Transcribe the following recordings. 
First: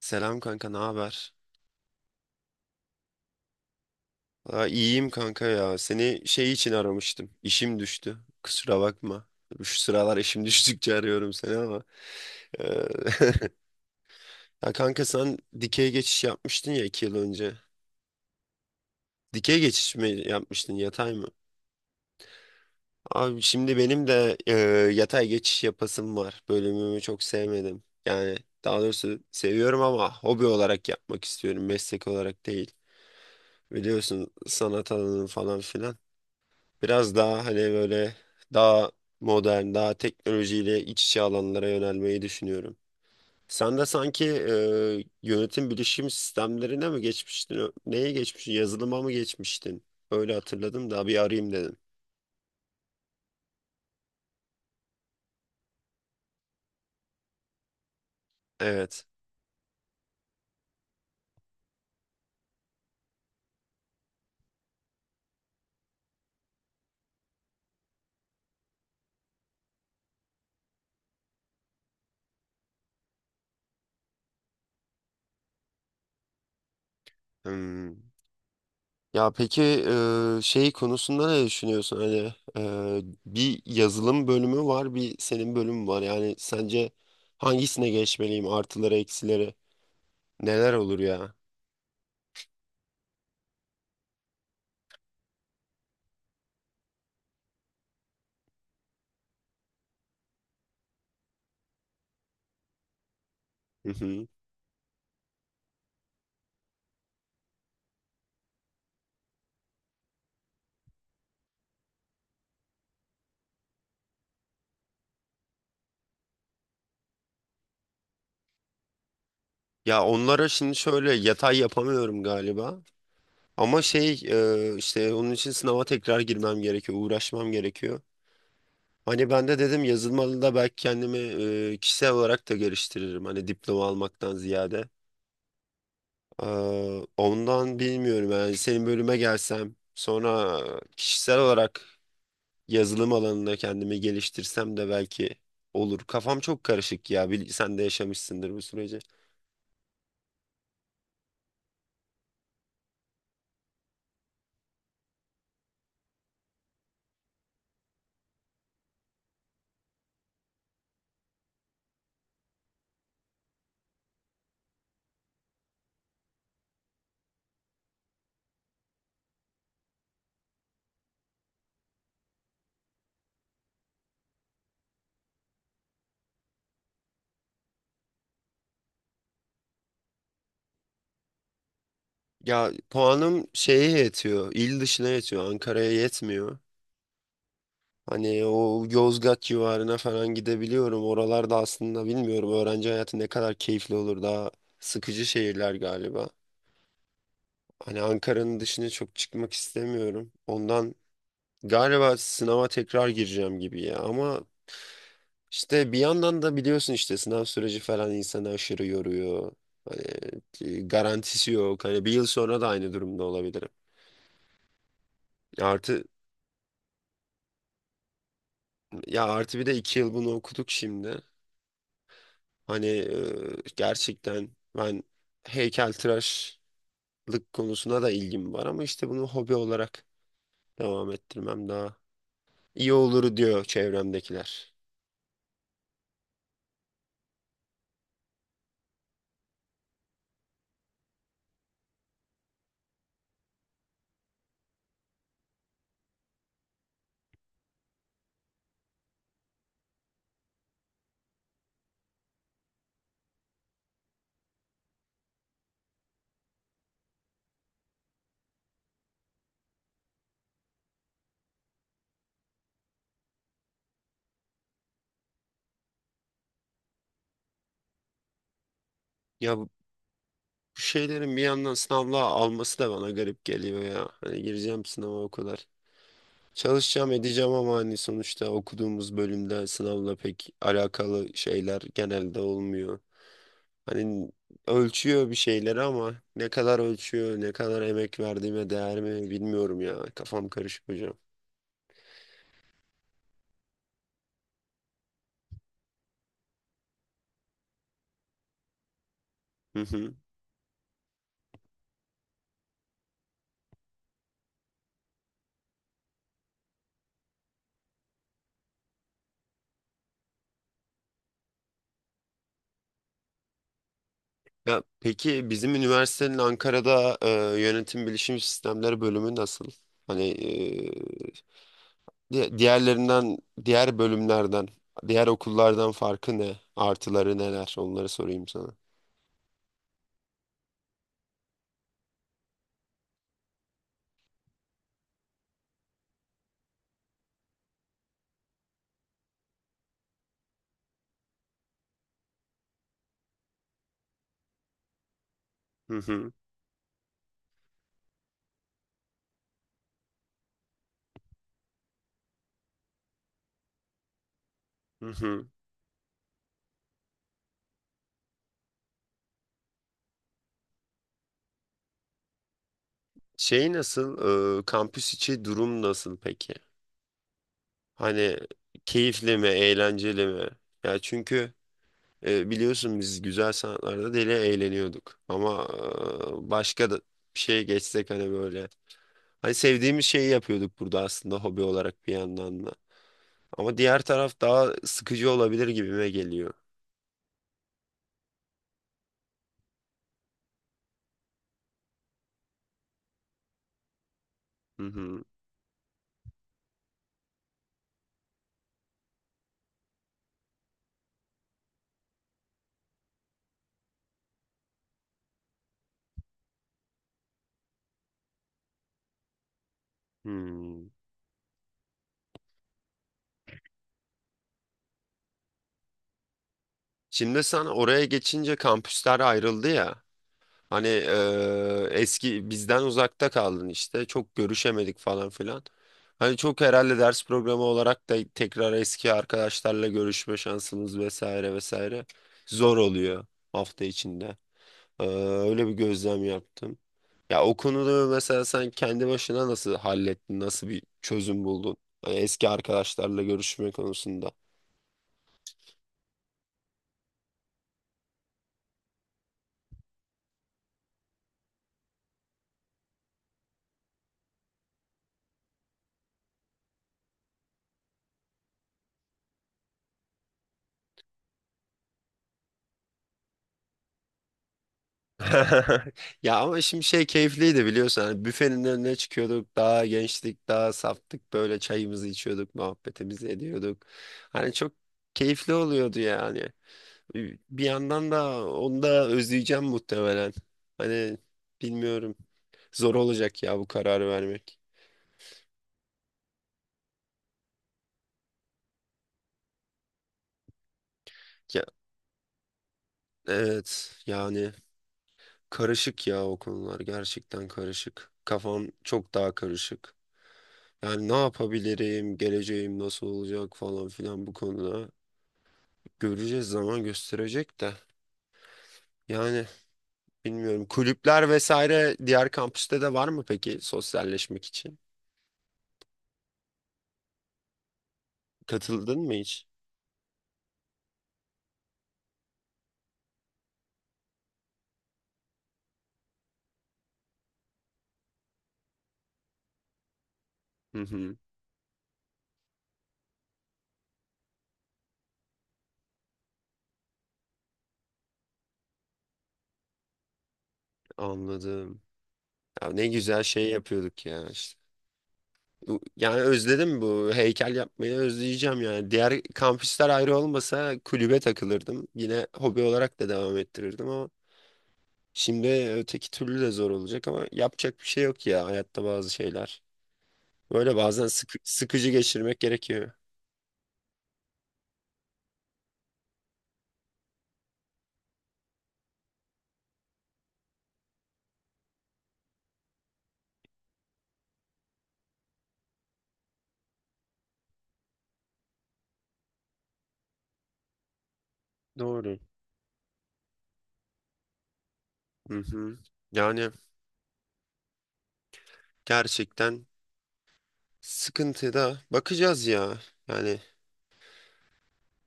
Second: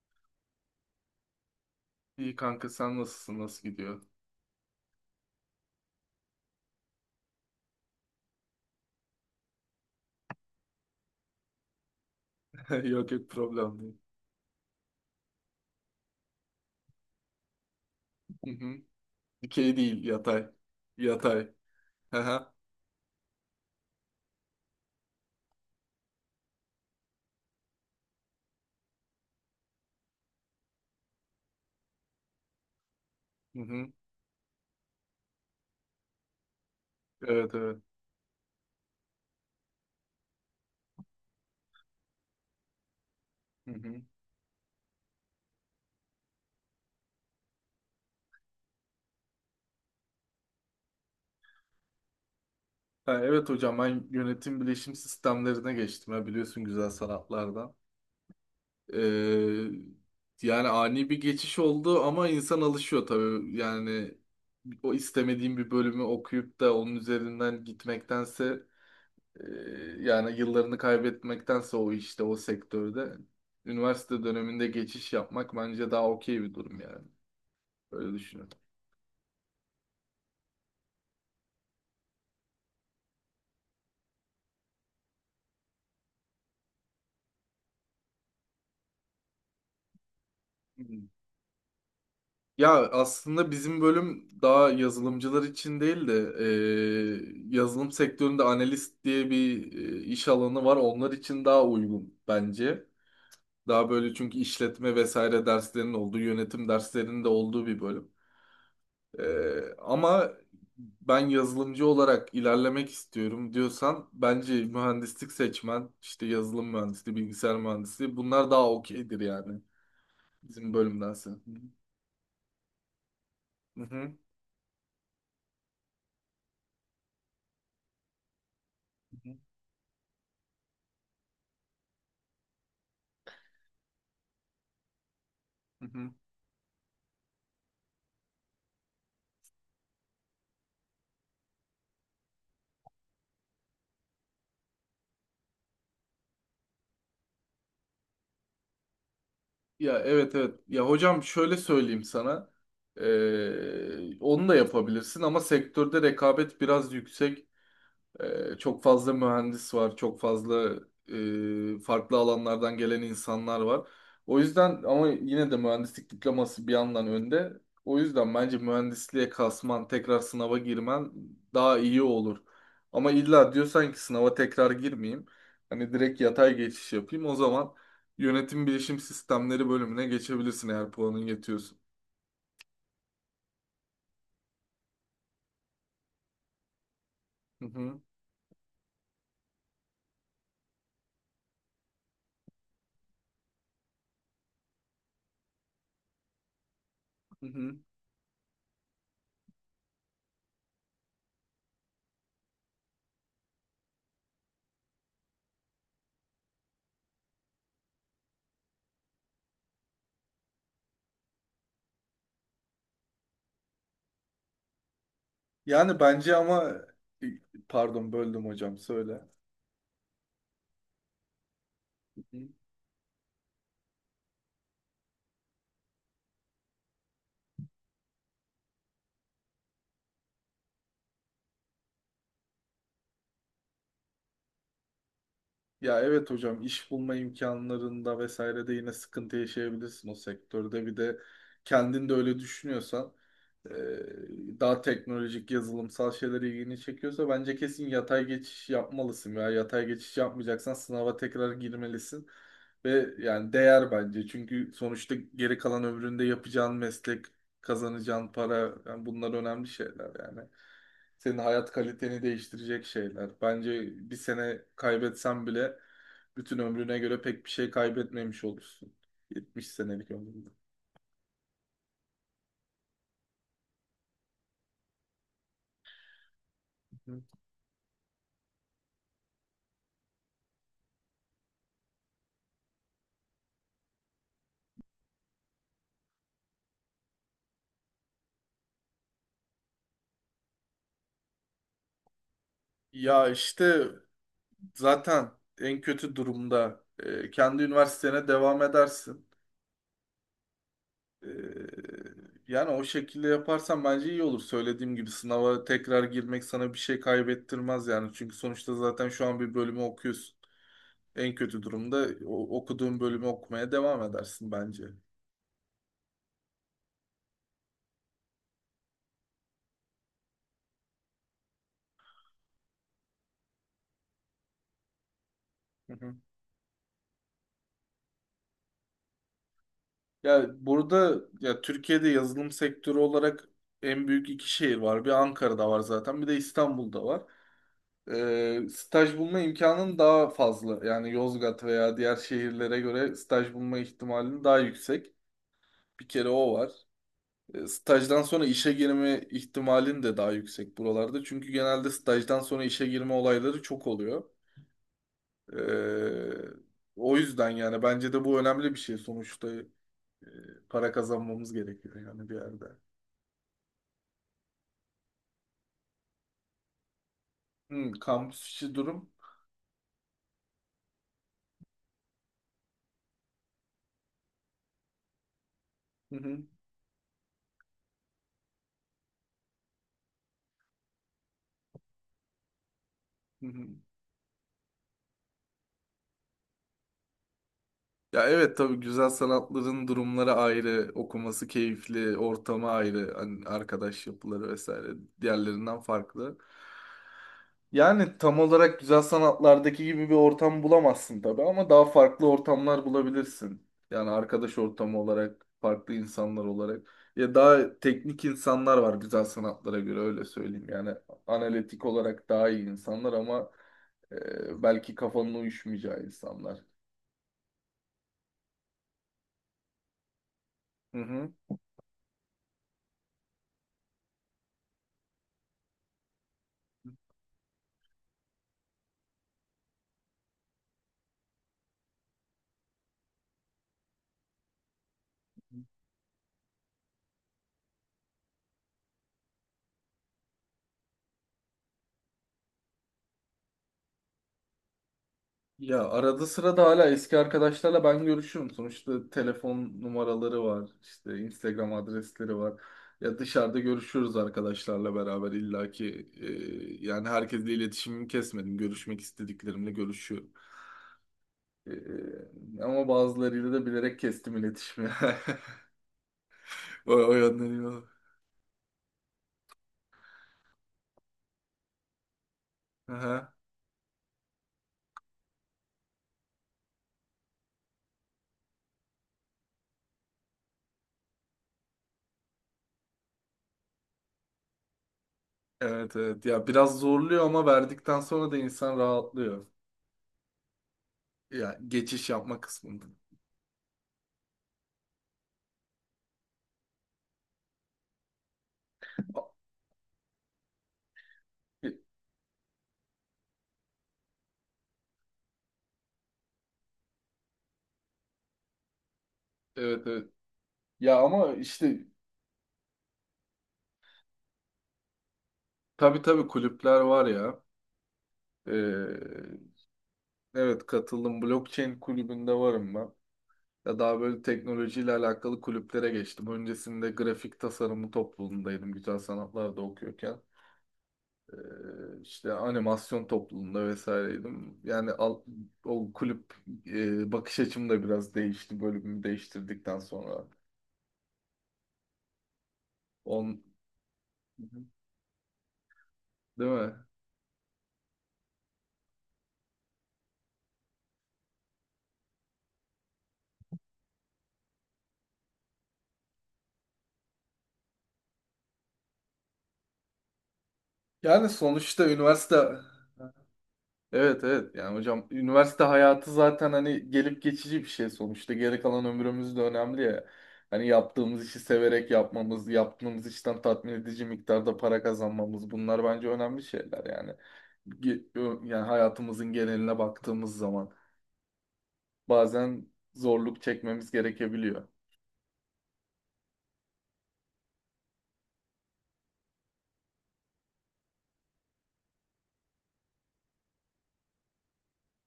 Selam kanka, ne haber? İyi kanka sen nasılsın? Nasıl gidiyor? İyiyim kanka ya. Seni şey için aramıştım. İşim düştü. Kusura bakma. Şu sıralar işim düştükçe arıyorum seni ama. Ee, Yok yok, problem değil. Ya kanka sen dikey geçiş yapmıştın ya 2 yıl önce. Hı hı. Dikey Dikey geçiş değil, mi yatay. yapmıştın, yatay mı? Yatay. Hı hı. Abi şimdi benim de yatay geçiş yapasım var. Bölümümü çok sevmedim. Yani daha doğrusu seviyorum ama hobi olarak yapmak istiyorum. Meslek olarak değil. Hı hı. Biliyorsun sanat alanı falan filan. Biraz daha Evet hani evet. böyle daha modern, daha teknolojiyle iç içe alanlara yönelmeyi düşünüyorum. Hı Sen de hı. sanki yönetim bilişim sistemlerine mi geçmiştin? Neye geçmiştin? Yazılıma mı geçmiştin? Öyle hatırladım da bir arayayım dedim. Ha, evet hocam, ben yönetim bilişim sistemlerine geçtim. Ya, biliyorsun, güzel sanatlardan. Evet. Ee, Yani ani bir geçiş oldu ama insan alışıyor tabii. Yani o istemediğim bir bölümü okuyup da onun üzerinden gitmektense Ee, yani yıllarını kaybetmektense o işte o sektörde üniversite döneminde geçiş yapmak bence daha okey bir durum yani. Hmm. Öyle düşünüyorum. Ya peki şey konusunda ne düşünüyorsun? Hani bir yazılım bölümü var, bir senin bölümün var. Yani sence hangisine geçmeliyim? Artıları, eksileri neler olur Hmm. ya? Ya aslında bizim bölüm daha yazılımcılar için değil de yazılım sektöründe analist diye bir iş alanı var. Onlar için daha uygun bence. Daha böyle, çünkü işletme vesaire derslerinin olduğu, yönetim derslerinin de olduğu bir bölüm. Ama ben yazılımcı olarak ilerlemek istiyorum diyorsan, bence mühendislik seçmen, işte yazılım mühendisliği, bilgisayar mühendisliği, bunlar daha okeydir yani Ya onlara bizim şimdi şöyle bölümdense. Hı yatay yapamıyorum galiba. Ama hı. Hı hı. şey işte onun için sınava tekrar girmem gerekiyor, uğraşmam gerekiyor. Hani ben de dedim yazılmalı da belki kendimi kişisel olarak da geliştiririm. Hani diploma almaktan ziyade. Ondan bilmiyorum yani senin bölüme gelsem sonra kişisel olarak yazılım alanında kendimi geliştirsem de belki olur. Kafam çok karışık ya. Sen de yaşamışsındır bu süreci. Ya evet evet. Ya hocam, şöyle söyleyeyim sana. Onu da yapabilirsin ama sektörde rekabet biraz yüksek. Çok fazla mühendis var, çok fazla farklı alanlardan gelen insanlar var. O yüzden, ama yine de mühendislik diploması bir yandan önde. O yüzden bence mühendisliğe kasman, tekrar sınava girmen daha iyi olur. Ama illa diyorsan ki sınava tekrar girmeyeyim, hani direkt yatay geçiş yapayım, o zaman yönetim bilişim sistemleri bölümüne geçebilirsin eğer puanın yetiyorsa. Ya puanım şeye yetiyor. İl dışına yetiyor. Ankara'ya yetmiyor. Hı hı, Hani o Yozgat civarına falan gidebiliyorum. Oralarda aslında bilmiyorum öğrenci hayatı ne kadar keyifli olur. Daha sıkıcı şehirler galiba. hı hı. Hani Ankara'nın dışına çok çıkmak istemiyorum. Ondan galiba sınava tekrar gireceğim gibi ya. Ama işte bir yandan da biliyorsun işte sınav süreci falan insanı aşırı yoruyor. Hani garantisi yok. Hani 1 yıl sonra da aynı durumda olabilirim. Yani Artı bence ama e, pardon, böldüm hocam, ya söyle. artı bir de 2 yıl bunu okuduk şimdi. Hani gerçekten ben heykeltıraşlık konusuna da ilgim var ama işte bunu hobi olarak devam ettirmem daha iyi olur diyor çevremdekiler. Ya evet hocam, iş bulma imkanlarında vesaire de yine sıkıntı yaşayabilirsin o sektörde. Bir de kendin de öyle düşünüyorsan, e, daha teknolojik, yazılımsal şeyler ilgini çekiyorsa, bence kesin yatay geçiş yapmalısın ya. Yatay geçiş yapmayacaksan sınava tekrar girmelisin. Ve yani değer bence. Çünkü sonuçta geri kalan ömründe yapacağın meslek, kazanacağın para, yani bunlar önemli şeyler yani. Senin hayat kaliteni değiştirecek şeyler. Bence bir sene kaybetsen bile bütün ömrüne göre pek bir şey kaybetmemiş olursun. Ya 70 bu senelik ömründe. bu şeylerin bir yandan sınavla alması da bana garip geliyor ya. Hani gireceğim sınava o kadar. Çalışacağım Hı. edeceğim ama hani sonuçta okuduğumuz bölümde sınavla pek alakalı şeyler genelde olmuyor. Hani ölçüyor bir şeyleri ama ne kadar ölçüyor, ne kadar emek verdiğime değer mi bilmiyorum ya. Kafam karışık hocam. Ya işte zaten en kötü durumda kendi üniversitene devam edersin. Hı hı. E, yani o şekilde yaparsan bence iyi olur. Söylediğim gibi sınava tekrar girmek sana bir şey kaybettirmez yani. Çünkü sonuçta zaten şu an bir bölümü okuyorsun. En kötü durumda okuduğun bölümü okumaya devam edersin Ya bence. peki bizim üniversitenin Ankara'da yönetim bilişim sistemleri bölümü nasıl? Hani diğerlerinden, diğer bölümlerden, diğer okullardan Hı hı. farkı ne? Artıları neler? Onları sorayım sana. Ya burada, ya Türkiye'de yazılım sektörü olarak en büyük iki şehir var. Bir, Ankara'da var zaten, bir de İstanbul'da var. Staj bulma imkanın daha fazla. Yani Yozgat veya diğer şehirlere göre staj bulma ihtimalin daha yüksek. Hı Bir kere hı. o var. Stajdan sonra işe girme ihtimalin de daha yüksek buralarda. Çünkü genelde stajdan sonra işe girme olayları çok oluyor. Hı hı. Ee, O yüzden yani bence de bu önemli bir şey sonuçta. e, Para kazanmamız gerekiyor yani bir yerde. Şey nasıl? E, kampüs içi durum nasıl peki? Hani Kampüs içi durum. keyifli mi, eğlenceli mi? Ya çünkü biliyorsun biz güzel sanatlarda deli eğleniyorduk. Ama Hı hı, başka da bir şeye geçsek hani böyle. Hani sevdiğimiz şeyi yapıyorduk burada aslında hobi olarak bir yandan da. hı hı. Ama diğer taraf daha sıkıcı olabilir gibime geliyor. Ya evet tabii, güzel sanatların durumları ayrı, okuması keyifli, ortamı ayrı, hani arkadaş yapıları Hı vesaire hı. diğerlerinden farklı. Yani tam olarak güzel sanatlardaki gibi bir ortam bulamazsın tabii ama daha farklı ortamlar bulabilirsin. Yani arkadaş ortamı olarak, farklı insanlar olarak. Ya daha teknik insanlar var güzel sanatlara göre, öyle söyleyeyim. Hmm. Yani analitik olarak daha iyi insanlar ama belki kafanın uyuşmayacağı insanlar. Şimdi sen oraya geçince kampüsler ayrıldı ya. Hani Hı hı. Eski bizden uzakta kaldın işte çok görüşemedik falan filan. Hani çok herhalde ders programı olarak da tekrar eski arkadaşlarla görüşme şansımız vesaire vesaire zor oluyor hafta içinde. Eee, Öyle bir gözlem yaptım. Ya o konuda mesela sen kendi başına nasıl hallettin, nasıl bir çözüm buldun? Hani eski arkadaşlarla görüşme konusunda. Ya arada sırada hala eski arkadaşlarla ben görüşüyorum. Sonuçta telefon numaraları var, işte Instagram adresleri var. Ya dışarıda görüşüyoruz arkadaşlarla beraber illaki. Yani herkesle iletişimimi kesmedim. Görüşmek istediklerimle görüşüyorum. Ama bazılarıyla da bilerek kestim iletişimi. Ya ama şimdi O, şey o yönden keyifliydi iyi oldu. biliyorsun. Hani büfenin önüne çıkıyorduk. Daha gençtik, daha saftık. Böyle çayımızı içiyorduk, muhabbetimizi Aha. ediyorduk. Hani çok keyifli oluyordu yani. Bir yandan da onu da özleyeceğim muhtemelen. Hani bilmiyorum. Zor olacak ya bu kararı vermek. Evet evet. Ya biraz zorluyor ama verdikten sonra da insan rahatlıyor. Ya Ya, geçiş yapma kısmında. evet yani karışık ya o konular gerçekten karışık. Kafam çok daha karışık. Yani ne yapabilirim, geleceğim nasıl olacak falan filan bu konuda. Göreceğiz zaman gösterecek de. Yani Evet evet. bilmiyorum Ya kulüpler ama işte, vesaire diğer kampüste de var mı peki sosyalleşmek için? tabii tabii, kulüpler var ya. Ee, Katıldın mı hiç? evet katıldım. Blockchain kulübünde varım ben. Ya daha böyle teknolojiyle alakalı kulüplere geçtim. Öncesinde grafik tasarımı topluluğundaydım. Güzel sanatlarda okuyorken. Hı hı, Ee, işte animasyon topluluğunda vesaireydim. Yani o kulüp bakış açım da biraz değişti bölümümü değiştirdikten sonra. anladım. Ya ne güzel On, şey yapıyorduk ya işte. Yani Değil mi? özledim bu heykel yapmayı özleyeceğim yani. Diğer kampüsler ayrı olmasa kulübe takılırdım. Yine hobi olarak da devam ettirirdim ama şimdi öteki türlü de zor olacak ama yapacak bir şey yok ya hayatta bazı şeyler. Böyle bazen Yani sonuçta sıkıcı geçirmek üniversite... gerekiyor. Evet evet, yani hocam, üniversite hayatı zaten hani gelip geçici bir şey, sonuçta geri kalan ömrümüz de önemli ya. Hani yaptığımız işi severek yapmamız, yaptığımız işten tatmin edici miktarda para kazanmamız, bunlar bence önemli şeyler yani. Yani hayatımızın geneline baktığımız zaman Doğru. bazen zorluk çekmemiz gerekebiliyor. Hı hı. Yani gerçekten sıkıntıda bakacağız ya. Yani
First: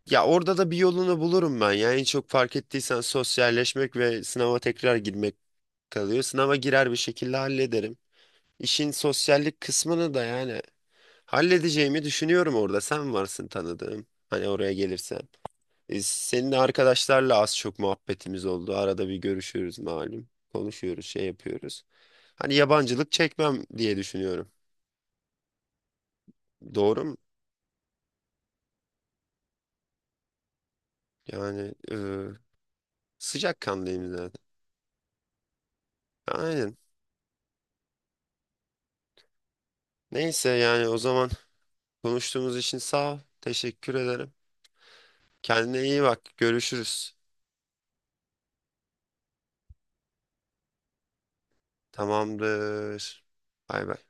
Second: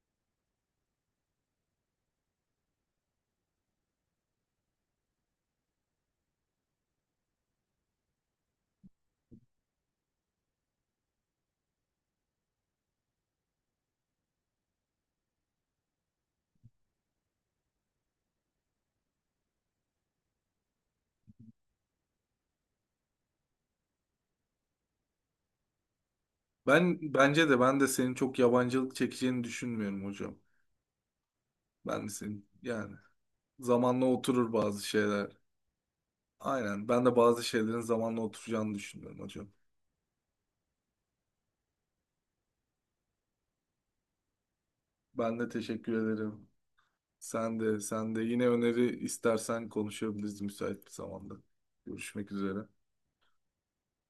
ya orada da bir yolunu bulurum ben. Yani en çok fark ettiysen sosyalleşmek ve sınava tekrar girmek kalıyor. Sınava girer bir şekilde hallederim. İşin sosyallik kısmını da yani halledeceğimi düşünüyorum orada. Sen varsın tanıdığım. Hani oraya gelirse. Senin arkadaşlarla az çok muhabbetimiz oldu. Arada bir görüşüyoruz malum. Konuşuyoruz, şey yapıyoruz. Hani yabancılık çekmem diye düşünüyorum. Ben Doğru mu? bence de ben de senin çok yabancılık çekeceğini düşünmüyorum hocam. Yani Ben de senin, yani zamanla sıcakkanlıyım zaten. oturur bazı şeyler. Aynen. Aynen. Ben de bazı şeylerin zamanla oturacağını düşünüyorum hocam. Neyse yani o zaman konuştuğumuz için sağ ol. Teşekkür ederim. Ben de Kendine teşekkür iyi bak. ederim. Görüşürüz. Sen de, sen de. Yine öneri istersen konuşabiliriz müsait bir zamanda. Görüşmek üzere. Tamamdır. Bay bay.